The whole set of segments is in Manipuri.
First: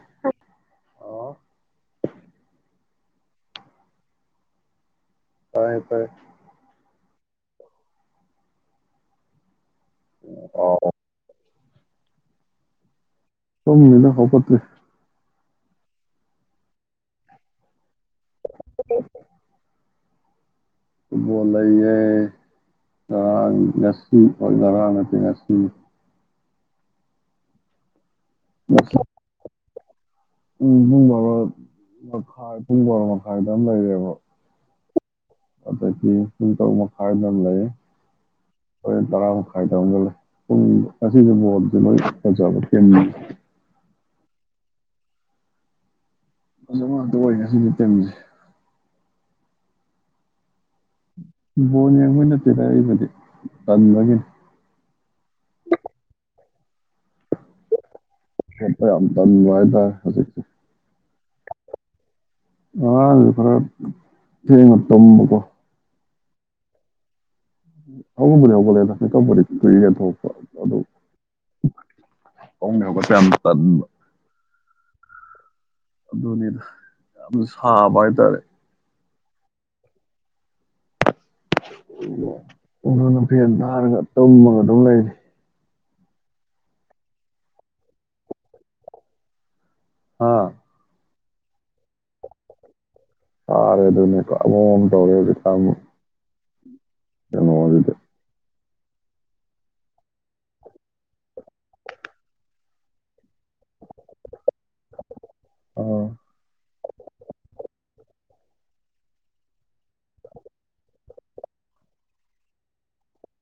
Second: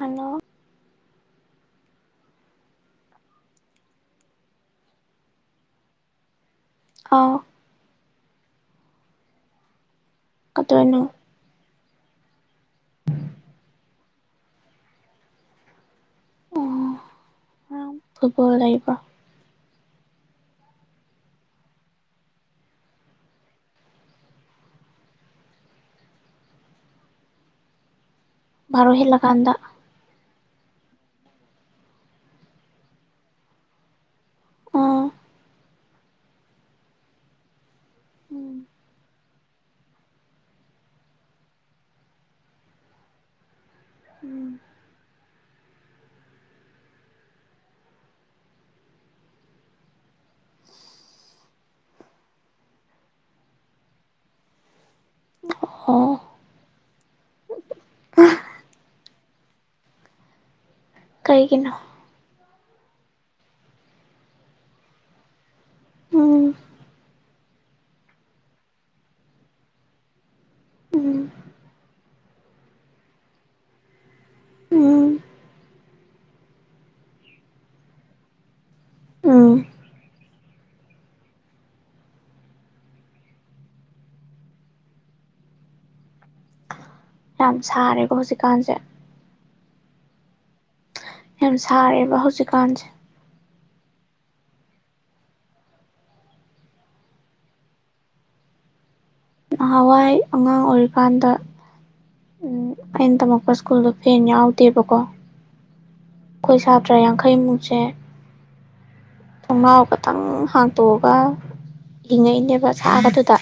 ꯍꯜꯂꯣ ꯑꯥ꯫ ꯐꯔꯦ - ꯐꯔꯦ꯫ ꯑꯧ꯫ ꯑꯣ [unintelligible] ꯇꯨꯝ ꯃꯨꯏꯅ ꯍꯧꯒꯠꯇꯔꯤ꯫ ꯑꯣ [unintelligible] ꯐꯨꯇꯕꯣꯜ ꯂꯩꯌꯦ ꯉꯔꯥꯡ ꯉꯁꯤ ꯑ ꯉꯔꯥꯡ ꯅꯠꯇꯦ ꯉꯁꯤꯅ꯫ ꯕꯥꯔꯣ ꯉꯁꯤ ꯍꯦꯜꯂꯛꯟꯗ ꯄꯨꯡ ꯕꯥꯔꯣ ꯃꯈꯥꯏ ꯄꯨꯡ ꯕꯥꯔꯣ ꯃꯈꯥꯏꯗ ꯑꯃ ꯂꯩꯔꯦꯕ ꯑꯥ ꯑꯗꯒꯤ ꯄꯨꯡ ꯇꯔꯨꯛ ꯃꯈꯥꯏꯗ ꯑꯃ ꯎꯝ ꯂꯩꯦꯟ ꯇꯔꯥ ꯃꯈꯥꯏꯗꯒ ꯂꯩ ꯄꯨꯡ ꯉꯁꯤꯁꯣꯁ ꯂꯣꯏ ꯐꯖꯕ ꯎꯝ ꯐꯖꯕ ꯉꯥꯛꯇꯥ ꯑꯣꯏ ꯉꯁꯤꯒꯤ ꯇꯤꯝꯖꯦ꯫ ꯕꯣꯟ ꯌꯦꯪꯕꯩ ꯅꯥꯠꯇꯦꯗꯥ ꯑꯩꯕꯨꯗꯤ ꯇꯥꯪꯕꯒꯤꯅꯤ꯫ ꯑꯣ [unintelligible] ꯍꯧꯖꯤꯛꯁꯦ ꯀꯩꯒꯤꯅꯣ? ꯉꯔꯪ ꯈꯔꯥ ꯊꯦꯪꯅꯥ ꯇꯨꯝꯕꯥ ꯀꯣ ꯎꯝ ꯍꯧꯕꯨꯗꯤ ꯍꯧꯒꯠꯂꯦꯗꯥ ꯃꯤꯀꯞꯄꯨꯗꯤ ꯀꯨꯏꯔꯦ ꯊꯣꯛꯄꯥ ꯑꯗꯣ ꯎꯝ ꯐꯥꯃꯨꯪꯗꯩꯩ ꯍꯧꯒꯠꯄ ꯌꯥꯝ ꯇꯟꯕꯥ ꯎꯝ ꯑꯗꯨꯅꯤꯗ ꯌꯥꯝꯅꯥ ꯁꯥꯕ ꯍꯥꯏꯇꯥꯔꯦ꯫ ꯑꯥ꯫ ꯑꯗꯨꯅ ꯐꯦꯟ ꯊꯥꯔꯒ ꯇꯨꯝꯃꯒ ꯑꯗꯨꯝ ꯂꯩꯔꯤ꯫ ꯌꯥꯝ ꯁꯥꯔꯦꯀꯣ ꯍꯧꯖꯤꯛꯀꯥꯟꯁꯦ꯫ ꯍꯥꯥ? ꯌꯥꯝ ꯁꯥꯔꯦꯕ ꯍꯧꯖꯤꯛꯀꯥꯟꯁꯦ꯫ ꯁꯔꯦ ꯑꯗꯨꯅꯤ ꯄꯨꯔ꯭ꯥ ꯑꯉꯥꯑꯣꯕ ꯇꯥꯔꯦ ꯍꯥꯏꯖꯤꯅꯤ [unintelligible] ꯑꯩ ꯑꯉꯥꯡ ꯑꯣꯏꯔꯤꯀꯥꯟꯗ ꯑꯩꯅ ꯇꯝꯃꯛ ꯈꯣꯏ ꯁ꯭ꯀꯨꯜꯗꯣ ꯐꯦꯟ ꯌꯥꯎꯗꯦꯕꯀꯣ ꯑꯥ ꯑꯩꯈꯣꯏ ꯁꯥꯇ꯭ꯔ ꯌꯥꯡꯈꯩꯃꯨꯛꯁꯦ ꯊꯣꯡꯅꯥꯥꯎ ꯈꯇꯪ ꯍꯥꯡꯇꯣꯛꯑꯒ ꯍꯤꯡꯉꯛꯏꯅꯦꯕ ꯁꯥꯕꯗꯨꯗ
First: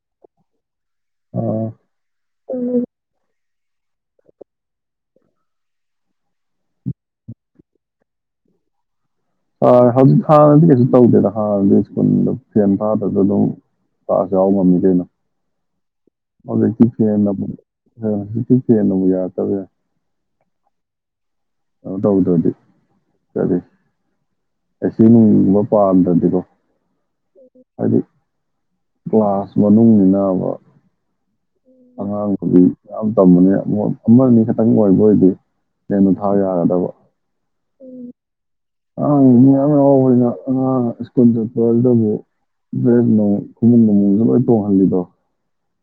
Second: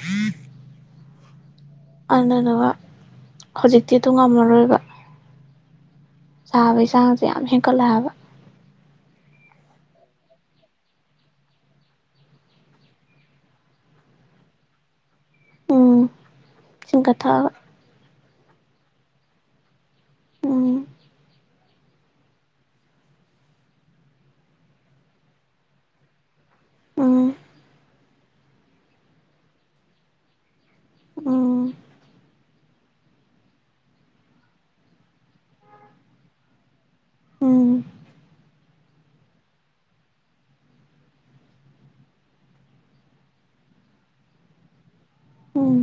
ꯑꯣ꯫ [unintelligible] ꯍꯧꯖꯤꯛꯇꯤ ꯑꯗꯨ ꯉꯝꯃꯔꯣꯏꯕ ꯁꯥꯕꯒꯤꯁꯥꯡꯁꯦ ꯌꯥꯝ ꯍꯦꯟꯀꯠꯂ ꯍꯥꯏꯕ꯫ ꯍꯧꯖꯤꯛ ꯍꯥꯟꯅꯗꯤ ꯀꯩꯁꯨ ꯇꯧꯗꯦꯗ ꯍꯥꯟꯅꯗꯤ ꯁ꯭ꯀꯨꯜꯗ ꯐꯦꯟ ꯐꯥꯗꯁꯨ ꯑꯗꯨꯝ ꯀ꯭ꯂꯥꯁ ꯌꯥꯎꯕ ꯉꯝꯃꯤ ꯗꯨꯅꯤ꯫ ꯎꯝ ꯍꯧꯖꯤꯛꯇꯤ ꯐꯦꯟ ꯆꯤꯡꯈꯠꯊꯑꯒ ꯅ [unintelligible] ꯎꯝ ꯀꯩꯅꯣ ꯇꯧꯗ꯭ꯔꯗꯤ ꯀꯔꯤ ꯑꯁꯤ ꯅꯨꯡꯕ ꯄꯥꯝꯗ꯭ꯔꯗꯤꯀꯣ ꯎꯝ ꯍꯥꯏꯗꯤ ꯀ꯭ꯂꯒꯥꯁ ꯃꯅꯨꯡꯅꯤꯅꯕ ꯎꯝ ꯑꯉꯥꯡ ꯌꯥꯝ ꯇꯝꯕꯅꯤ ꯑꯃ ꯑꯅꯤ ꯈꯛꯇꯪ ꯑꯣꯏꯕ ꯑꯣꯏꯔꯗꯤ ꯂꯦꯝꯅ ꯊꯥꯕ ꯌꯥꯒꯗꯕ ꯎꯝ ꯑꯉꯥꯡ ꯃꯤ ꯌꯥꯝ ꯍꯔꯥꯎꯕꯅ ꯑꯉꯥꯡ ꯁ꯭ꯀꯨꯜ ꯆꯠꯄ ꯑꯗꯨꯗꯕꯨ ꯗ꯭ꯔꯦꯁ ꯈꯨꯃꯨꯡ ꯅꯃꯨꯁꯨ ꯂꯣꯏ ꯇꯣꯡꯍꯜꯂꯤꯗꯣ ꯎꯝ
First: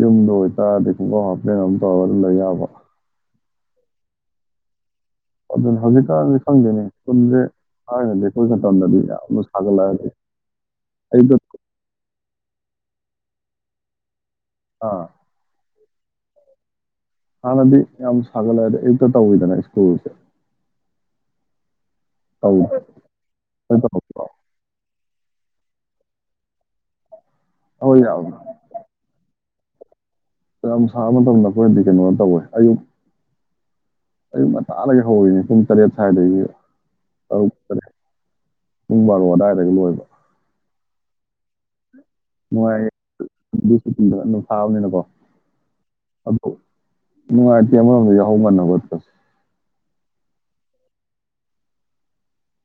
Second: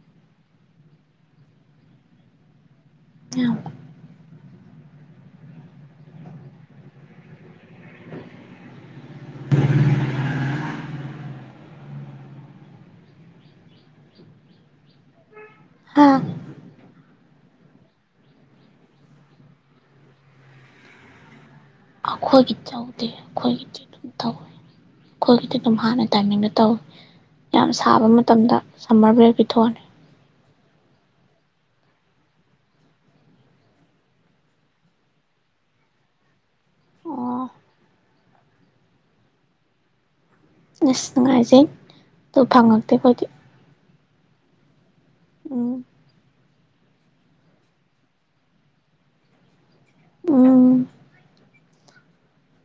ꯌꯨꯝꯗ ꯑꯣꯏꯇꯥꯔꯗꯤ ꯈꯨꯡꯀꯥꯎ ꯍꯥꯞꯄꯦꯟ ꯑꯃ ꯇꯧꯔ ꯂꯩ ꯌꯥꯕ ꯌꯥꯝ ꯑꯗꯨ ꯍꯧꯖꯤꯛꯀꯟꯁꯦ ꯈꯪꯗ꯭ꯔꯅꯦ ꯁꯀ꯭ꯂꯨꯁ ꯁꯦ ꯊꯥꯏꯅꯗꯤ ꯑꯩꯈꯣꯏ ꯃꯇꯝꯗꯗꯤ ꯌꯥꯝꯅ ꯁꯥꯒꯠꯂꯗꯝ ꯑꯌꯨꯛꯇ ꯀꯣꯛ ꯑꯥ ꯍꯥꯥ ꯍꯥꯟꯅꯗꯤ ꯌꯥꯝ ꯁꯥꯒꯠꯂꯛꯑꯗꯤ ꯑꯌꯨꯛꯇ ꯇꯧꯋꯤꯗꯅ ꯁ꯭ꯀꯨꯜꯁꯦ ꯑꯩꯈꯣꯏꯒꯤ ꯇꯧ ꯅꯣꯏ ꯇꯧꯗꯦ ꯑꯩꯈꯣꯏꯒꯤ ꯑꯗꯨꯝ ꯇꯧꯔꯛꯄ꯭ꯔꯣ ꯇꯧꯏ ꯑꯩꯈꯣꯏꯒꯤꯗꯤ ꯑꯗꯨꯝ ꯍꯥꯟꯅ ꯇꯥꯏꯃꯤꯡꯗ ꯇꯧꯋꯤ ꯌꯥꯝ ꯑꯩꯈꯣꯏ ꯁꯥꯕ ꯌꯥꯝ ꯃꯇꯝꯗ ꯁꯝꯃꯔ ꯕ꯭ꯔꯦ [unintelligible] ꯃꯇꯝ ꯁꯥꯕ ꯃꯇꯝꯗ ꯑꯩꯈꯣꯏꯅꯗꯤ ꯀꯩꯅꯣ ꯇꯧꯋꯦ ꯑꯌꯨꯛ ꯑꯌꯨꯛ ꯉꯟꯇꯥꯗꯒꯤ ꯍꯧꯅꯦ ꯄꯨꯡ ꯇꯔꯦꯠ ꯁ꯭ꯋꯥꯏꯗꯒꯤ ꯑꯣ ꯇꯔꯨꯛ ꯇꯔꯦꯠ ꯄꯨꯡ ꯕꯥꯔꯣ ꯑꯗꯨꯋꯥꯏꯗꯒꯤ ꯂꯣꯏꯕ ꯑꯁ ꯅꯨꯡꯉꯥꯏꯖꯩ ꯑꯗꯨ ꯐꯪꯉꯛꯇꯦ ꯑꯩꯈꯣꯏꯗꯤ ꯅꯨꯡꯉꯥꯏꯌꯦ ꯁꯥꯕꯅꯤꯅꯀꯣ ꯎꯝ ꯅꯨꯡꯉꯥꯏꯇꯦ ꯑꯃꯔꯣꯝꯗ ꯌꯥꯍꯧ ꯉꯟꯅ ꯍꯧꯒꯠꯄ ꯎꯝ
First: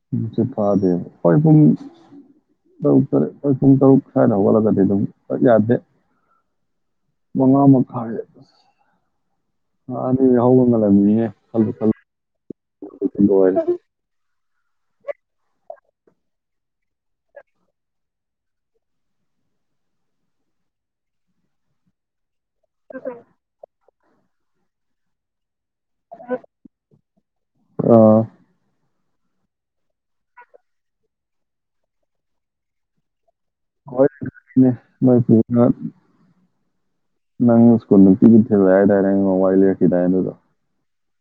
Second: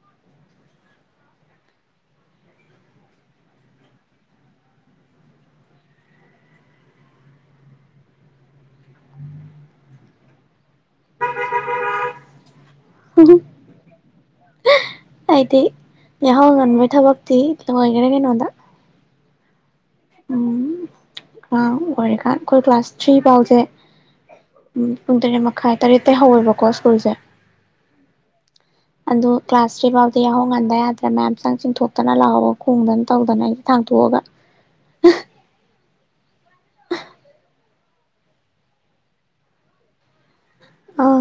ꯇꯨꯝꯁꯤꯠ ꯐꯗꯦꯕ ꯍꯣꯏ ꯄꯨꯡ ꯇꯔꯨꯛ ꯍꯣꯏ ꯄꯨꯡ ꯇꯔꯨꯛ ꯁ꯭ꯋꯥꯏꯗ ꯍꯧꯒꯠꯂꯒꯗꯤ ꯑꯗꯨꯝ ꯌꯥꯗꯦ ꯃꯉꯥ ꯃꯈꯥꯏ ꯑꯅꯤ ꯌꯥꯍꯧꯒ ꯉꯜꯂꯝꯃꯤꯅꯤꯅꯦ ꯑꯩꯗꯤ ꯌꯥꯍꯧꯉꯟꯕ ꯊꯕꯛꯇꯤ ꯂꯣꯏꯒ꯭ꯔꯦ ꯀꯩꯅꯣꯗ ꯎꯝ ꯑꯉꯥꯡ ꯑꯣꯏꯔꯤꯀꯥꯟ ꯑꯩꯈꯣꯏ ꯀ꯭ꯂꯥꯁ ꯊ꯭ꯔꯤ ꯐꯥꯎꯁꯦ ꯎꯝ ꯄꯨꯡ ꯇꯔꯦꯠ ꯃ ꯈꯥꯏ ꯇꯔꯦꯠꯇꯩ ꯍꯧꯋꯦꯕꯀꯣ ꯁ꯭ꯀꯨꯜꯁꯦ ꯑꯥ ꯑꯗꯨ ꯀ꯭ꯂꯥꯁ ꯊ꯭ꯔꯤ ꯐꯥꯎꯗꯤ ꯌꯥꯍꯧ ꯉꯟꯗ ꯌꯥꯗ꯭ꯔꯦ ꯃꯌꯥꯝꯆꯪ ꯆꯤꯡꯊꯣꯛꯇꯅ ꯂꯥꯛꯍꯧꯕ ꯈꯣꯡꯗꯅ ꯇꯧꯗꯅ ꯑꯩ ꯍꯣꯏ ꯊꯥꯡꯇꯣꯛꯑꯒ [unintelligible] [unintelligible] ꯅꯪ ꯁ꯭ꯀꯨꯜ ꯅꯨꯄꯤꯒꯤ ꯊꯤꯂꯦ ꯍꯥꯏꯗꯥꯏ ꯅꯪ ꯅꯣꯡꯃ ꯋꯥꯔꯤ ꯂꯤꯔꯛꯈꯤꯗꯥꯏ ꯑꯗꯨꯗꯣ ꯑꯣ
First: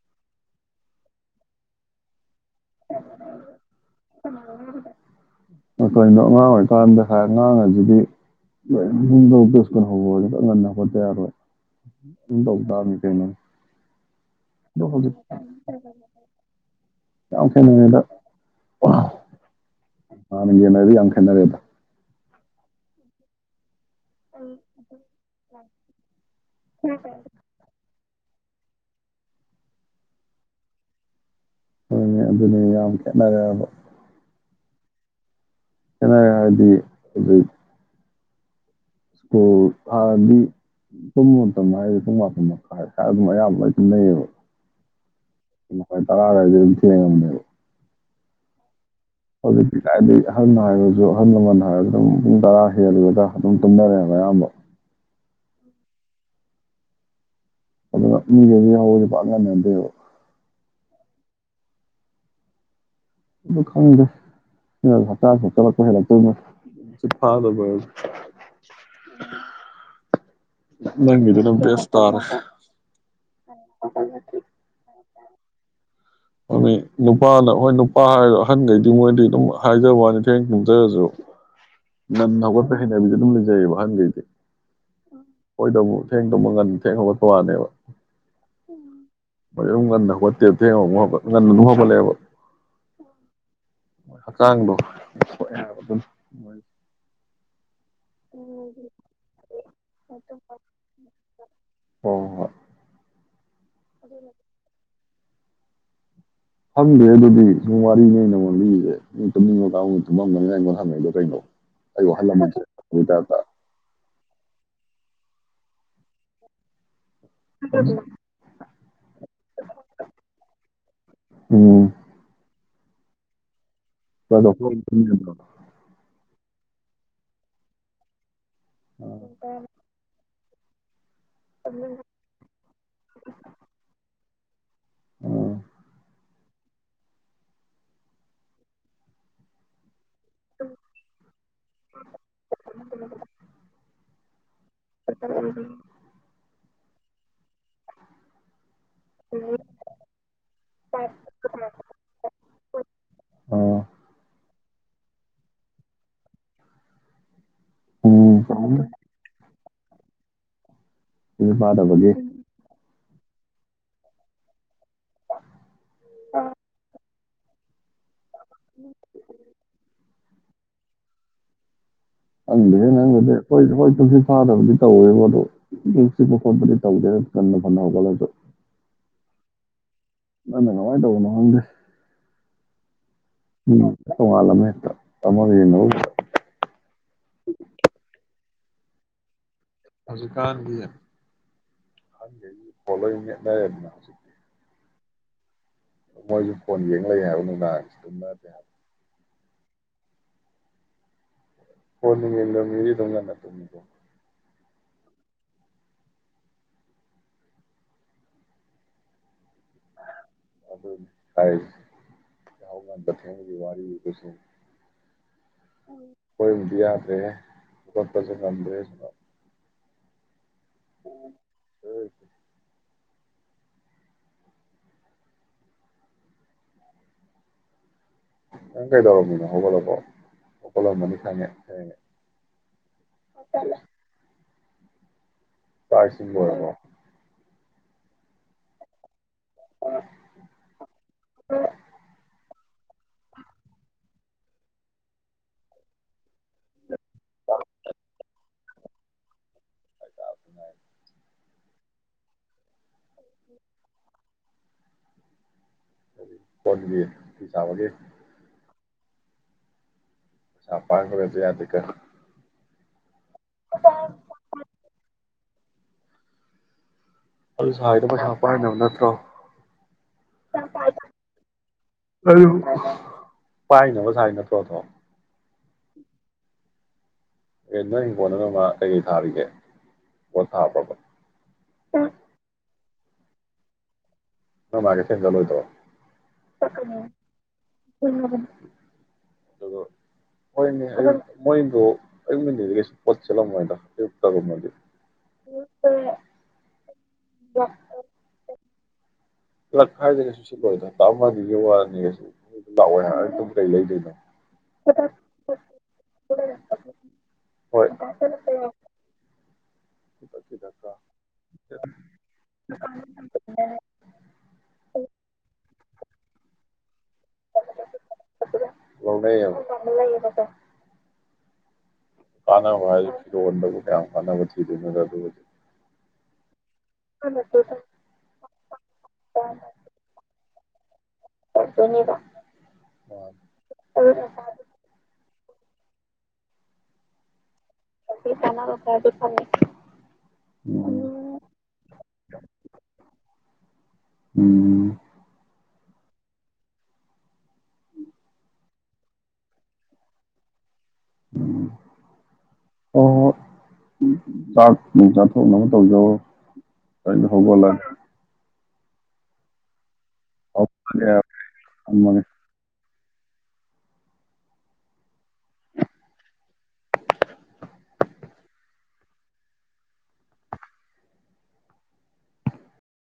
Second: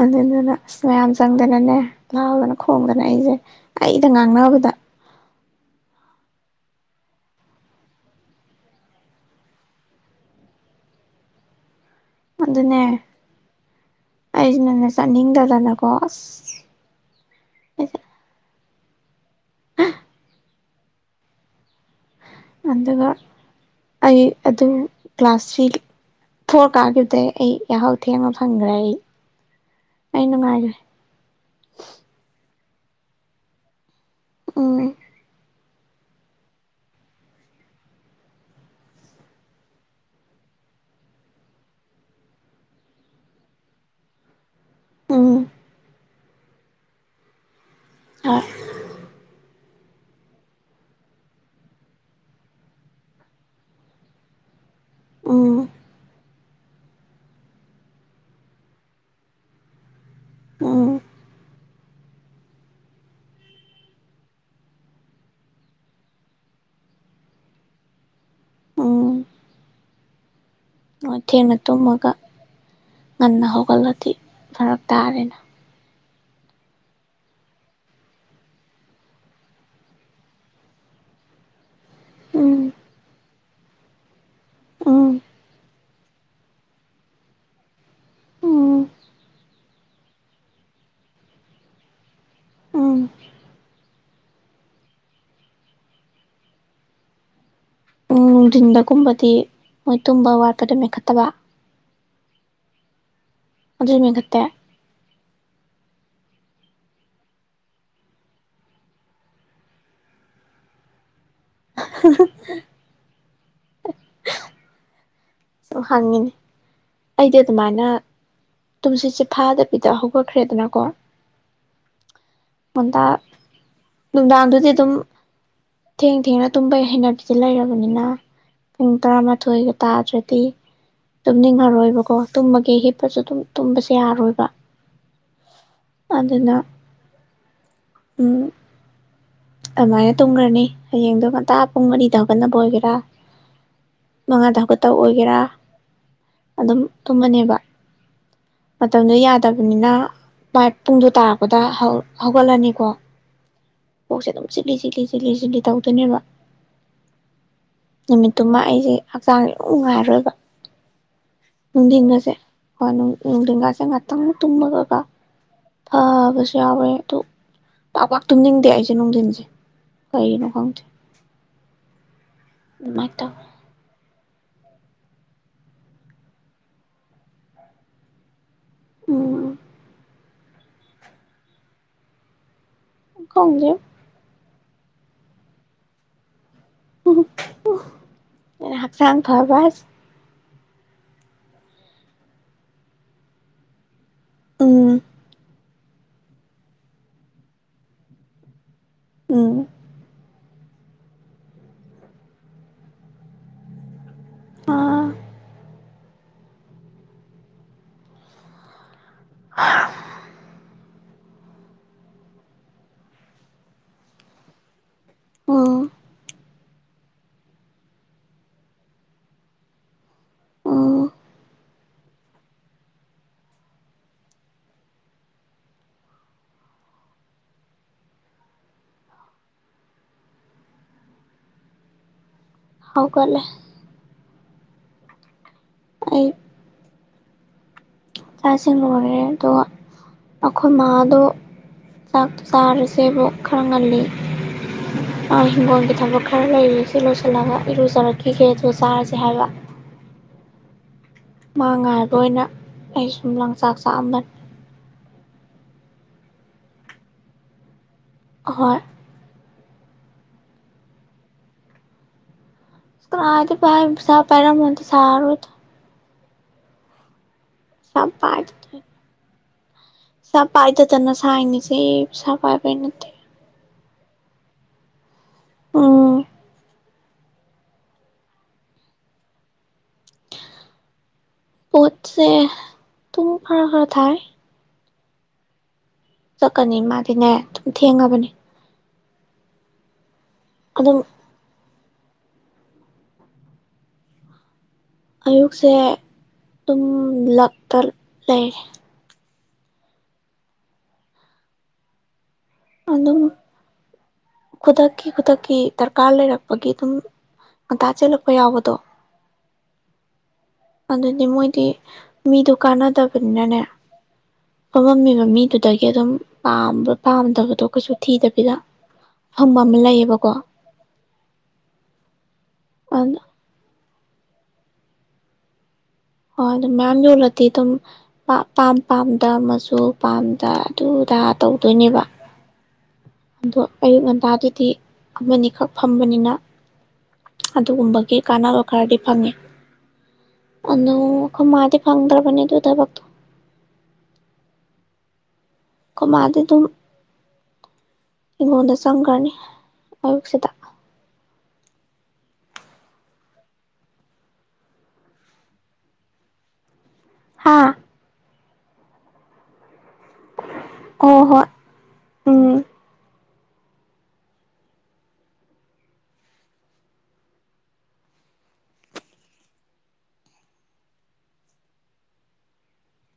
ꯑꯗꯨꯗꯨꯅ ꯅꯦ ꯃꯩꯌꯝ ꯆꯪꯗꯅꯅꯦ ꯉꯥꯎꯗꯨꯅꯦ ꯈꯣꯡꯅ ꯂꯛ ꯏꯁꯦ ꯑꯩꯗ ꯉꯥꯡꯅꯕꯗ ꯑꯉꯥꯡ ꯑꯣꯏꯔꯤꯀꯥꯟꯗ ꯍꯥꯏ ꯑꯉꯥꯡ ꯑꯁꯤꯗꯤ ꯂꯣꯏꯗ ꯁ꯭ꯀꯨꯜ ꯍꯧꯕꯁꯤꯗ ꯉꯟꯅ ꯍꯧꯒꯠꯇ ꯌꯥꯔꯣꯏ ꯑꯗꯨꯝ ꯇꯧ ꯑꯗꯨꯅꯦ ꯇꯥꯕꯅꯤ ꯀꯩꯅꯣ ꯑꯗꯣ ꯑꯩꯖꯤꯅꯅꯦ ꯍꯧꯖꯤꯛ ꯆꯠꯅꯤꯡꯗꯗꯅꯀꯣ ꯑꯁꯁ ꯌꯥꯍꯧ ꯊꯪꯔꯤꯉꯥꯏꯁꯤ ꯗꯥ ꯍꯥꯟꯅꯒ ꯌꯦꯡꯅꯔꯗꯤ ꯌꯥꯝ ꯈꯦꯟꯅꯔꯦꯗ ꯑꯗꯨꯒ ꯑꯩ ꯑꯗꯨ ꯀ꯭ꯂꯥꯁ ꯊ꯭ꯔꯤ ꯐꯣꯔ ꯀꯥꯒꯥꯕꯗꯩ ꯑꯩ ꯌꯥꯍꯧ ꯊꯦꯡꯅ ꯐꯪꯒ꯭ꯔꯦ ꯑꯩ ꯑꯩ ꯅꯨꯡꯉꯥꯏꯒ꯭ꯔꯦ ꯍꯣꯏꯅꯦ ꯑꯗꯨꯅꯦ ꯌꯥꯝ ꯈꯦꯠꯅꯔꯦꯕ ꯎꯝ ꯈꯦꯟꯅꯔꯦ ꯍꯥꯏꯗꯤ ꯑꯗꯨ ꯁ꯭ꯀꯨꯜ ꯊꯥꯔꯗꯤ ꯄꯨꯝꯕ ꯃꯇꯝ ꯍꯥꯏꯔꯗꯤ ꯄꯨꯡ ꯃꯥꯄꯟ ꯃꯈꯥꯏ ꯑꯗꯨꯝ ꯑꯌꯥꯝꯕ ꯑꯗꯨꯝ ꯇꯨꯝꯅꯩꯌꯦꯕ ꯎꯝ ꯄꯨꯡ ꯃꯈ ꯇꯔꯥ ꯑꯗꯨꯏꯗ ꯑꯗꯨꯝ ꯊꯦꯡꯉꯕꯅꯦꯕ ꯑ ꯑꯗꯨꯗꯤ ꯀꯥꯏꯗꯤ ꯑꯍꯜ ꯍꯥꯏꯔꯁꯨ ꯑꯍꯜ ꯂꯃꯟ ꯍꯥꯏꯔꯁꯨ ꯑꯗꯨꯝ ꯄꯨꯡ ꯇꯔꯥ ꯍꯦꯜꯂꯕꯒ ꯑꯗꯨꯝ ꯇꯨꯝꯅꯔꯦꯕ ꯑꯌꯥꯝꯕ ꯎꯝ ꯑꯗꯨꯅ ꯃꯤꯒꯩꯁꯦ ꯌꯥꯍꯧꯁꯦ ꯄꯥꯛ ꯉꯟꯒꯟꯗꯦꯕ ꯎꯝ ꯗꯨ ꯈꯪꯗꯦ ꯑꯟꯏꯟꯇꯦꯜꯂꯤꯖꯦꯕꯜ ꯎꯝ ꯊꯦꯡꯅ ꯇꯨꯝꯃꯒ ꯇꯥꯔꯦ ꯉꯟꯅ ꯍꯧꯒꯠꯂꯗꯤ ꯐꯔꯛ ꯇꯥꯔꯦꯅ ꯃꯃꯤ ꯅꯨꯄꯥꯅ ꯍꯣꯏ ꯅꯨꯄꯥ ꯍꯥꯏꯔꯣ ꯑꯍꯟꯒꯩꯗꯨ ꯃꯣꯏꯗꯤ ꯑꯗꯨꯝ ꯍꯥꯏꯖꯕꯋꯥꯅꯤ ꯊꯦꯡ ꯇꯨꯝꯖꯔꯁꯨ ꯉꯟꯅ ꯎꯝ ꯍꯧꯒꯠꯄꯩ ꯍꯩꯅꯕꯤꯗꯨ ꯑꯗꯨꯝ ꯂꯩꯕ ꯂꯩꯔꯤꯕ ꯑꯍꯟꯒꯩꯗꯤ ꯎꯝ ꯑꯣꯏꯗꯕꯨ ꯊꯦꯡ ꯇꯨꯝꯃ ꯉꯟ ꯊꯦꯡ ꯍꯧꯒꯠꯄ ꯋꯥꯅꯦꯕ ꯎꯝ ꯃꯌꯨꯝ ꯉꯟꯅ ꯍꯧꯒꯠꯇꯦꯕ ꯊꯦꯡ ꯍꯧꯒꯠ ꯉꯟꯅ ꯗꯨꯝ ꯍꯧꯒꯠꯂꯦꯕ ꯑꯝ ꯃꯣꯏ ꯍꯛꯆꯥꯡꯗꯣ ꯁꯣꯛꯑꯦ ꯍꯥꯏꯕ ꯑꯗꯨꯝ ꯃꯣꯏ ꯎꯝ ꯅꯨꯡꯊꯤꯟꯗꯒꯨꯝꯕꯗꯤ ꯃꯣꯏ ꯇꯨꯝꯕ ꯋꯥꯠꯄꯗꯨ ꯃꯦꯟꯈꯠꯇꯕ ꯍꯣ ꯍꯣ ꯍꯣꯏ ꯑꯗꯨ ꯃꯦꯟꯈꯠꯇꯦ ꯈꯣꯗ꯭ꯔꯦ ꯑꯗꯨꯗꯤ ꯁꯨꯝ ꯋꯥꯔꯤꯅꯦ ꯑꯩ ꯅꯉꯣꯟ ꯂꯤꯁꯦ ꯅ ꯇꯨꯝꯅꯤꯡꯕ ꯀꯥꯡ ꯇꯨꯝꯃꯝꯒꯅꯤꯅ ꯑꯩꯉꯣꯟꯗ ꯍꯪꯉꯦꯗꯣ ꯀꯩꯅꯣ ꯑꯩꯕꯨ ꯑꯍꯜ ꯂꯃꯟ ꯑꯟꯏꯟꯇꯦꯜꯂꯤꯖꯦꯕꯜ ꯕꯩ ꯒꯥꯏꯞꯇ ꯍꯪꯉꯤꯅꯤ ꯑꯩꯗꯤ ꯑꯗꯨꯃꯥꯏꯅ ꯇꯨꯝꯁꯤꯠꯁꯦ ꯐꯥꯗꯕꯤꯗ ꯍꯧꯒꯠꯈ꯭ꯔꯦꯗꯅꯀꯣ ꯎꯝ ꯉꯟꯇꯥ ꯑꯥ ꯅꯨꯡꯗꯥꯡꯗꯨꯗꯤ ꯑꯗꯨꯝ ꯊꯦꯡ ꯊꯦꯡꯅ ꯇꯨꯝꯕꯩ ꯍꯩꯅꯕꯤꯁꯤ ꯂꯩꯔꯕꯅꯤꯅ ꯄꯨꯡ ꯇꯔꯥꯃꯥꯊꯣꯏꯒ ꯇꯥꯗ꯭ꯔꯦ ꯀꯩ ꯇꯨꯝꯅꯤꯡꯉꯔꯣꯏꯕꯀꯣ ꯇꯨꯝꯃꯒꯦ ꯍꯤꯞꯄꯁꯨ ꯑꯗꯨꯝ ꯇꯨꯝꯕꯁꯦ ꯌꯥꯔꯣꯏꯕ ꯕ ꯑꯝ ꯑꯗꯨꯅ ꯎꯝ ꯑꯃꯥꯏꯅ ꯇꯨꯝꯒ꯭ꯔꯅꯤ ꯍꯌꯦꯡꯗꯣ ꯉꯟꯇꯥ ꯄꯨꯡ ꯃꯔꯤꯗ ꯍꯧꯒꯠꯅꯕ ꯑꯣꯏꯒꯦꯔꯥ ꯃꯉꯥꯗ ꯃꯇꯧ ꯑꯣꯏꯒꯦꯔꯥ ꯑꯗꯨꯝ ꯇꯨꯝꯃꯅꯦꯕ ꯃꯇꯝꯗꯣ ꯌꯥꯗꯕꯅꯤꯅ ꯚꯥꯏ ꯄꯨꯡꯗꯣ ꯇꯥꯔꯛꯄꯗ ꯍꯧꯒꯠꯂꯅꯤꯀꯣ ꯑꯥ ꯑꯗꯨꯝ ꯆꯤꯠꯂꯤ ꯆꯤꯠꯂꯤ ꯆꯤꯠꯂꯤ ꯆꯤꯠꯂꯤ ꯇꯧꯗꯣꯏꯅꯦꯕ ꯎꯝ ꯅꯨꯃꯤꯠꯇꯨꯃ ꯑꯩꯁꯦ ꯀꯔꯤ ꯍꯛꯆꯥꯡ ꯎꯝ ꯉꯥꯏꯔꯣꯏꯕ ꯄꯥꯗꯕꯒꯤ ꯅꯨꯡꯊꯤꯟꯉꯁꯦ ꯀꯣ ꯂꯦꯡꯒꯥꯁꯦ ꯉꯥꯛꯇꯪ ꯇꯨꯝꯃꯒꯒ ꯐꯥꯕꯁꯨ ꯌꯥꯎꯑꯦ ꯑꯗꯨ ꯄꯥꯛ ꯄꯥ ꯇꯨꯝꯅꯤꯡꯗꯦ ꯑꯩꯁꯦ ꯅꯨꯡꯊꯤꯟꯁꯦ ꯀꯔꯤꯒꯤꯅꯣ ꯈꯪꯗꯦ ꯑꯗꯨꯃꯥꯏꯅ ꯇꯧꯋꯦ [unintelligible] ꯐꯥꯗꯕꯗꯤ ꯇꯧꯋꯦꯕ ꯑꯗꯣ ꯏꯪ ꯆꯤꯛꯄ ꯈꯣꯠꯄꯗꯤ ꯇꯧꯗꯦ ꯀꯟꯅ ꯐꯅꯕꯅꯕ ꯈꯠꯂꯁꯨ ꯎꯝ ꯅꯪꯅ ꯀꯃꯥꯏꯅ ꯇꯧꯕꯅꯣ ꯈꯪꯗꯦ ꯈꯪꯗꯦ ꯎꯝ ꯁꯣ ꯑꯂꯃꯦ [unintelligible] ꯍꯥꯛꯆꯥꯡ ꯐꯕ ꯍꯥꯏꯁꯦ ꯍꯧꯖꯤꯛꯀꯥꯟꯒꯤ [unintelligible] [unintelligible] ꯑꯝ ꯃꯣꯏꯁꯨ ꯐꯣꯟ ꯌꯦꯡ ꯂꯩ ꯍꯥꯏꯕ ꯅꯨꯡꯗꯥ ꯑꯗꯨꯝ ꯍꯥꯏꯕ ꯎꯝ [unintelligible] ꯑꯥ [unintelligible] ꯎꯝ [unintelligible] ꯍꯣꯏ ꯌꯥꯗꯔꯦꯍꯦ ꯍꯧꯒꯠꯄꯁꯤ ꯉꯝꯗꯔꯦꯍꯦ ꯎꯝ [unintelligible] ꯅꯪ ꯀꯩꯗꯧꯔꯝꯃꯤꯅꯣ ꯍꯧꯒꯠꯂꯕꯣ ꯍꯧꯒꯠꯂꯝꯃꯅꯤ ꯈꯪꯉꯦ ꯊꯦꯡꯉꯦ ꯍꯧꯒꯠꯂꯦ ꯆꯥꯛ ꯑꯩ ꯏꯁꯤꯡ ꯂꯣꯏꯔꯕ꯭ꯔꯣ ꯆꯥꯛ ꯏꯁꯤꯡ ꯂꯣꯏꯔꯦ ꯑꯗꯣ ꯑꯩꯈꯣꯏ ꯃꯥꯗꯣ ꯆꯥꯛꯇꯨ ꯆꯥꯔꯁꯦꯕꯨ ꯈꯔ ꯉꯜꯂꯤ ꯑ ꯍꯤꯡꯒꯣꯟꯒꯤ ꯊꯕꯛ ꯈꯥꯔ ꯂꯩꯔꯤ ꯂꯣꯏꯁꯤꯜꯂꯒ ꯏꯔꯨꯖꯔꯛꯈꯤꯒꯦ ꯑꯗꯨ ꯆꯥꯔꯁꯦ ꯍꯥꯏꯕ ꯃꯥ ꯉꯥꯏꯕ ꯑꯣꯏꯅ ꯑꯩꯁꯨꯝ ꯂꯪꯆꯥꯛ ꯆꯥꯛꯑꯝꯕꯅꯤ ꯄꯠꯕꯤ ꯐꯤ ꯁꯥꯕꯒꯤ ꯍꯣꯏ ꯄꯩꯁꯥ ꯄꯥꯏꯕꯒꯥꯁꯦ ꯌꯥꯗꯦꯀꯣ ꯀꯥꯔꯥꯏꯗꯩ ꯄꯥꯏꯕ ꯄꯩꯁꯥ ꯄꯥꯏꯔꯝꯃꯥꯗꯤ ꯁꯥꯔꯔꯣꯏꯗ ꯑꯗꯨ ꯁꯥꯔꯤꯗꯣ ꯄꯩꯁꯥ ꯄꯥꯏꯅꯕ ꯅꯠꯇ꯭ꯔꯣ ꯁ ꯄꯥꯏꯗꯗꯅ ꯁꯥꯏꯅꯤꯁꯦ ꯄꯩꯁꯥ ꯑꯗꯨ ꯄꯥꯏꯕꯩ ꯅꯠꯇꯦ ꯄꯥꯏꯅꯕ ꯁꯥꯔꯤ ꯅꯠꯇ꯭ꯔꯣ ꯗꯣ ꯎꯨꯝ ꯑꯦ ꯅꯪ ꯍꯤꯡꯒꯣꯟ ꯑꯃꯃ ꯀꯩ-ꯀꯩ ꯊꯥꯔꯤꯒꯦ ꯄꯣꯠ ꯊꯥꯗ꯭ꯔꯕꯣ ꯄꯣꯠꯁꯦ ꯇꯨꯡ ꯈꯥꯔ-ꯈꯔ ꯊꯥꯏ ꯅꯣꯏ ꯃꯥꯗꯤ ꯀꯩꯊꯦꯟ ꯆꯠꯂꯣꯏꯗꯣ ꯆꯠꯀꯅꯤ ꯃꯥꯗꯤꯅꯦ ꯑꯗꯨꯝ ꯊꯦꯡꯉꯕꯅꯤ ꯑꯗꯨꯕꯨ ꯃꯣꯏꯅꯦ ꯑꯗꯨꯝ ꯑꯩ ꯃꯣꯏꯕꯨ ꯑꯩ ꯃꯟꯗꯦꯗ ꯀꯩꯁꯨ ꯄꯣꯠ ꯁꯤꯠꯂꯝꯃꯣꯏꯗ ꯇꯒ ꯃꯥꯗꯤ ꯑꯌꯨꯛꯁꯦ ꯗꯨꯝ ꯂꯛꯇ ꯂꯩꯔꯦ ꯂꯛ ꯍꯥꯏꯁꯦ ꯀꯩꯁꯨ ꯁꯤꯠꯂꯣꯏꯗ [inaudible] ꯋꯥꯗꯅꯤ ꯀꯩꯁꯨ ꯂꯥꯛꯑꯣꯏ ꯑꯗꯨꯝ ꯍꯥꯏꯔ ꯀꯩ ꯂꯩꯗꯣꯏꯅꯣ ꯈꯨꯗꯛꯀꯤ-ꯈꯨꯗꯛꯀꯤ ꯗꯔꯀꯥꯔ ꯂꯩꯔꯛꯄꯒꯤ ꯑꯗꯨꯝ ꯉꯟꯇꯥ ꯍꯣꯏ ꯆꯦꯜꯂꯛꯄ ꯌꯥꯎꯕꯗꯣ ꯑꯗꯅꯤ ꯃꯣꯏꯗꯤ ꯃꯤꯗꯣ ꯀꯥꯟꯅꯗꯕꯅꯤꯅꯅꯦ ꯐꯝꯃꯝꯃꯤꯕ ꯃꯤꯗꯨꯗꯩ ꯑꯗꯨꯝ ꯄꯥꯝꯕ꯭ꯔ ꯄꯥꯝꯗꯕꯗꯣ ꯀꯩꯁꯨ ꯊꯤꯗꯕꯤꯗ ꯐꯝꯃꯥ ꯂꯧꯅꯩꯌꯦꯕ ꯑꯝ ꯂꯩꯌꯦꯕꯀꯣ ꯀꯥꯅꯕ ꯍꯥꯏꯒ ꯑꯗꯨ ꯍꯥꯏꯖꯤ ꯐꯤꯔꯣꯟꯗꯗꯤ ꯐꯅꯌꯥꯝ ꯀꯥꯟꯅꯕ ꯊꯤꯗꯣꯏꯅꯦ ꯑꯗꯨꯕꯨꯗꯤ ꯍꯣꯏ ꯑꯗꯨ ꯃꯌꯥꯝ ꯌꯣꯜꯂꯗꯤ ꯑꯗꯨꯝ ꯄꯥꯝ-ꯄꯥꯝꯗ ꯃꯆꯨ ꯄꯥꯝꯗ ꯑꯗꯨ ꯑꯗꯥ ꯇꯧꯗꯣꯏꯅꯦꯕ ꯎꯝ ꯑꯗꯣ ꯑꯌꯨꯛ ꯉꯟꯇꯥꯗꯨꯗꯤ ꯑꯃꯅꯤ ꯈꯛ ꯐꯝꯕꯅꯤꯅ ꯑꯗꯨꯒꯨꯝꯕꯒꯤ ꯀꯥꯟꯅꯕ ꯈꯔꯗꯤ ꯐꯪꯉꯤ ꯑꯗꯣ ꯑꯩꯈꯣꯏ ꯃꯥꯗꯤ ꯐꯪꯗ꯭ꯔꯕꯅꯤ ꯑꯗꯨ ꯊꯕꯛꯇꯣ ꯎꯝ ꯑꯩꯈꯣꯏ ꯃꯥꯗꯤ ꯗꯨꯝ ꯍꯤꯡꯒꯣꯟꯗ ꯆꯪꯒ꯭ꯔꯅꯤ ꯑꯌꯨꯛꯁꯤꯗ ꯎꯝ ꯍꯣ ꯍꯣ ꯍꯣ ꯆꯥꯛ ꯅꯨꯡ ꯆꯥꯊꯣꯛꯅꯕ ꯇꯧꯖꯧꯔꯣ ꯀꯔꯤꯝꯇꯥ ꯍꯥ ꯍꯧꯒꯣꯠꯂꯒ ꯑꯧ ꯍꯣꯏ ꯐꯝꯃꯒ ꯎꯝ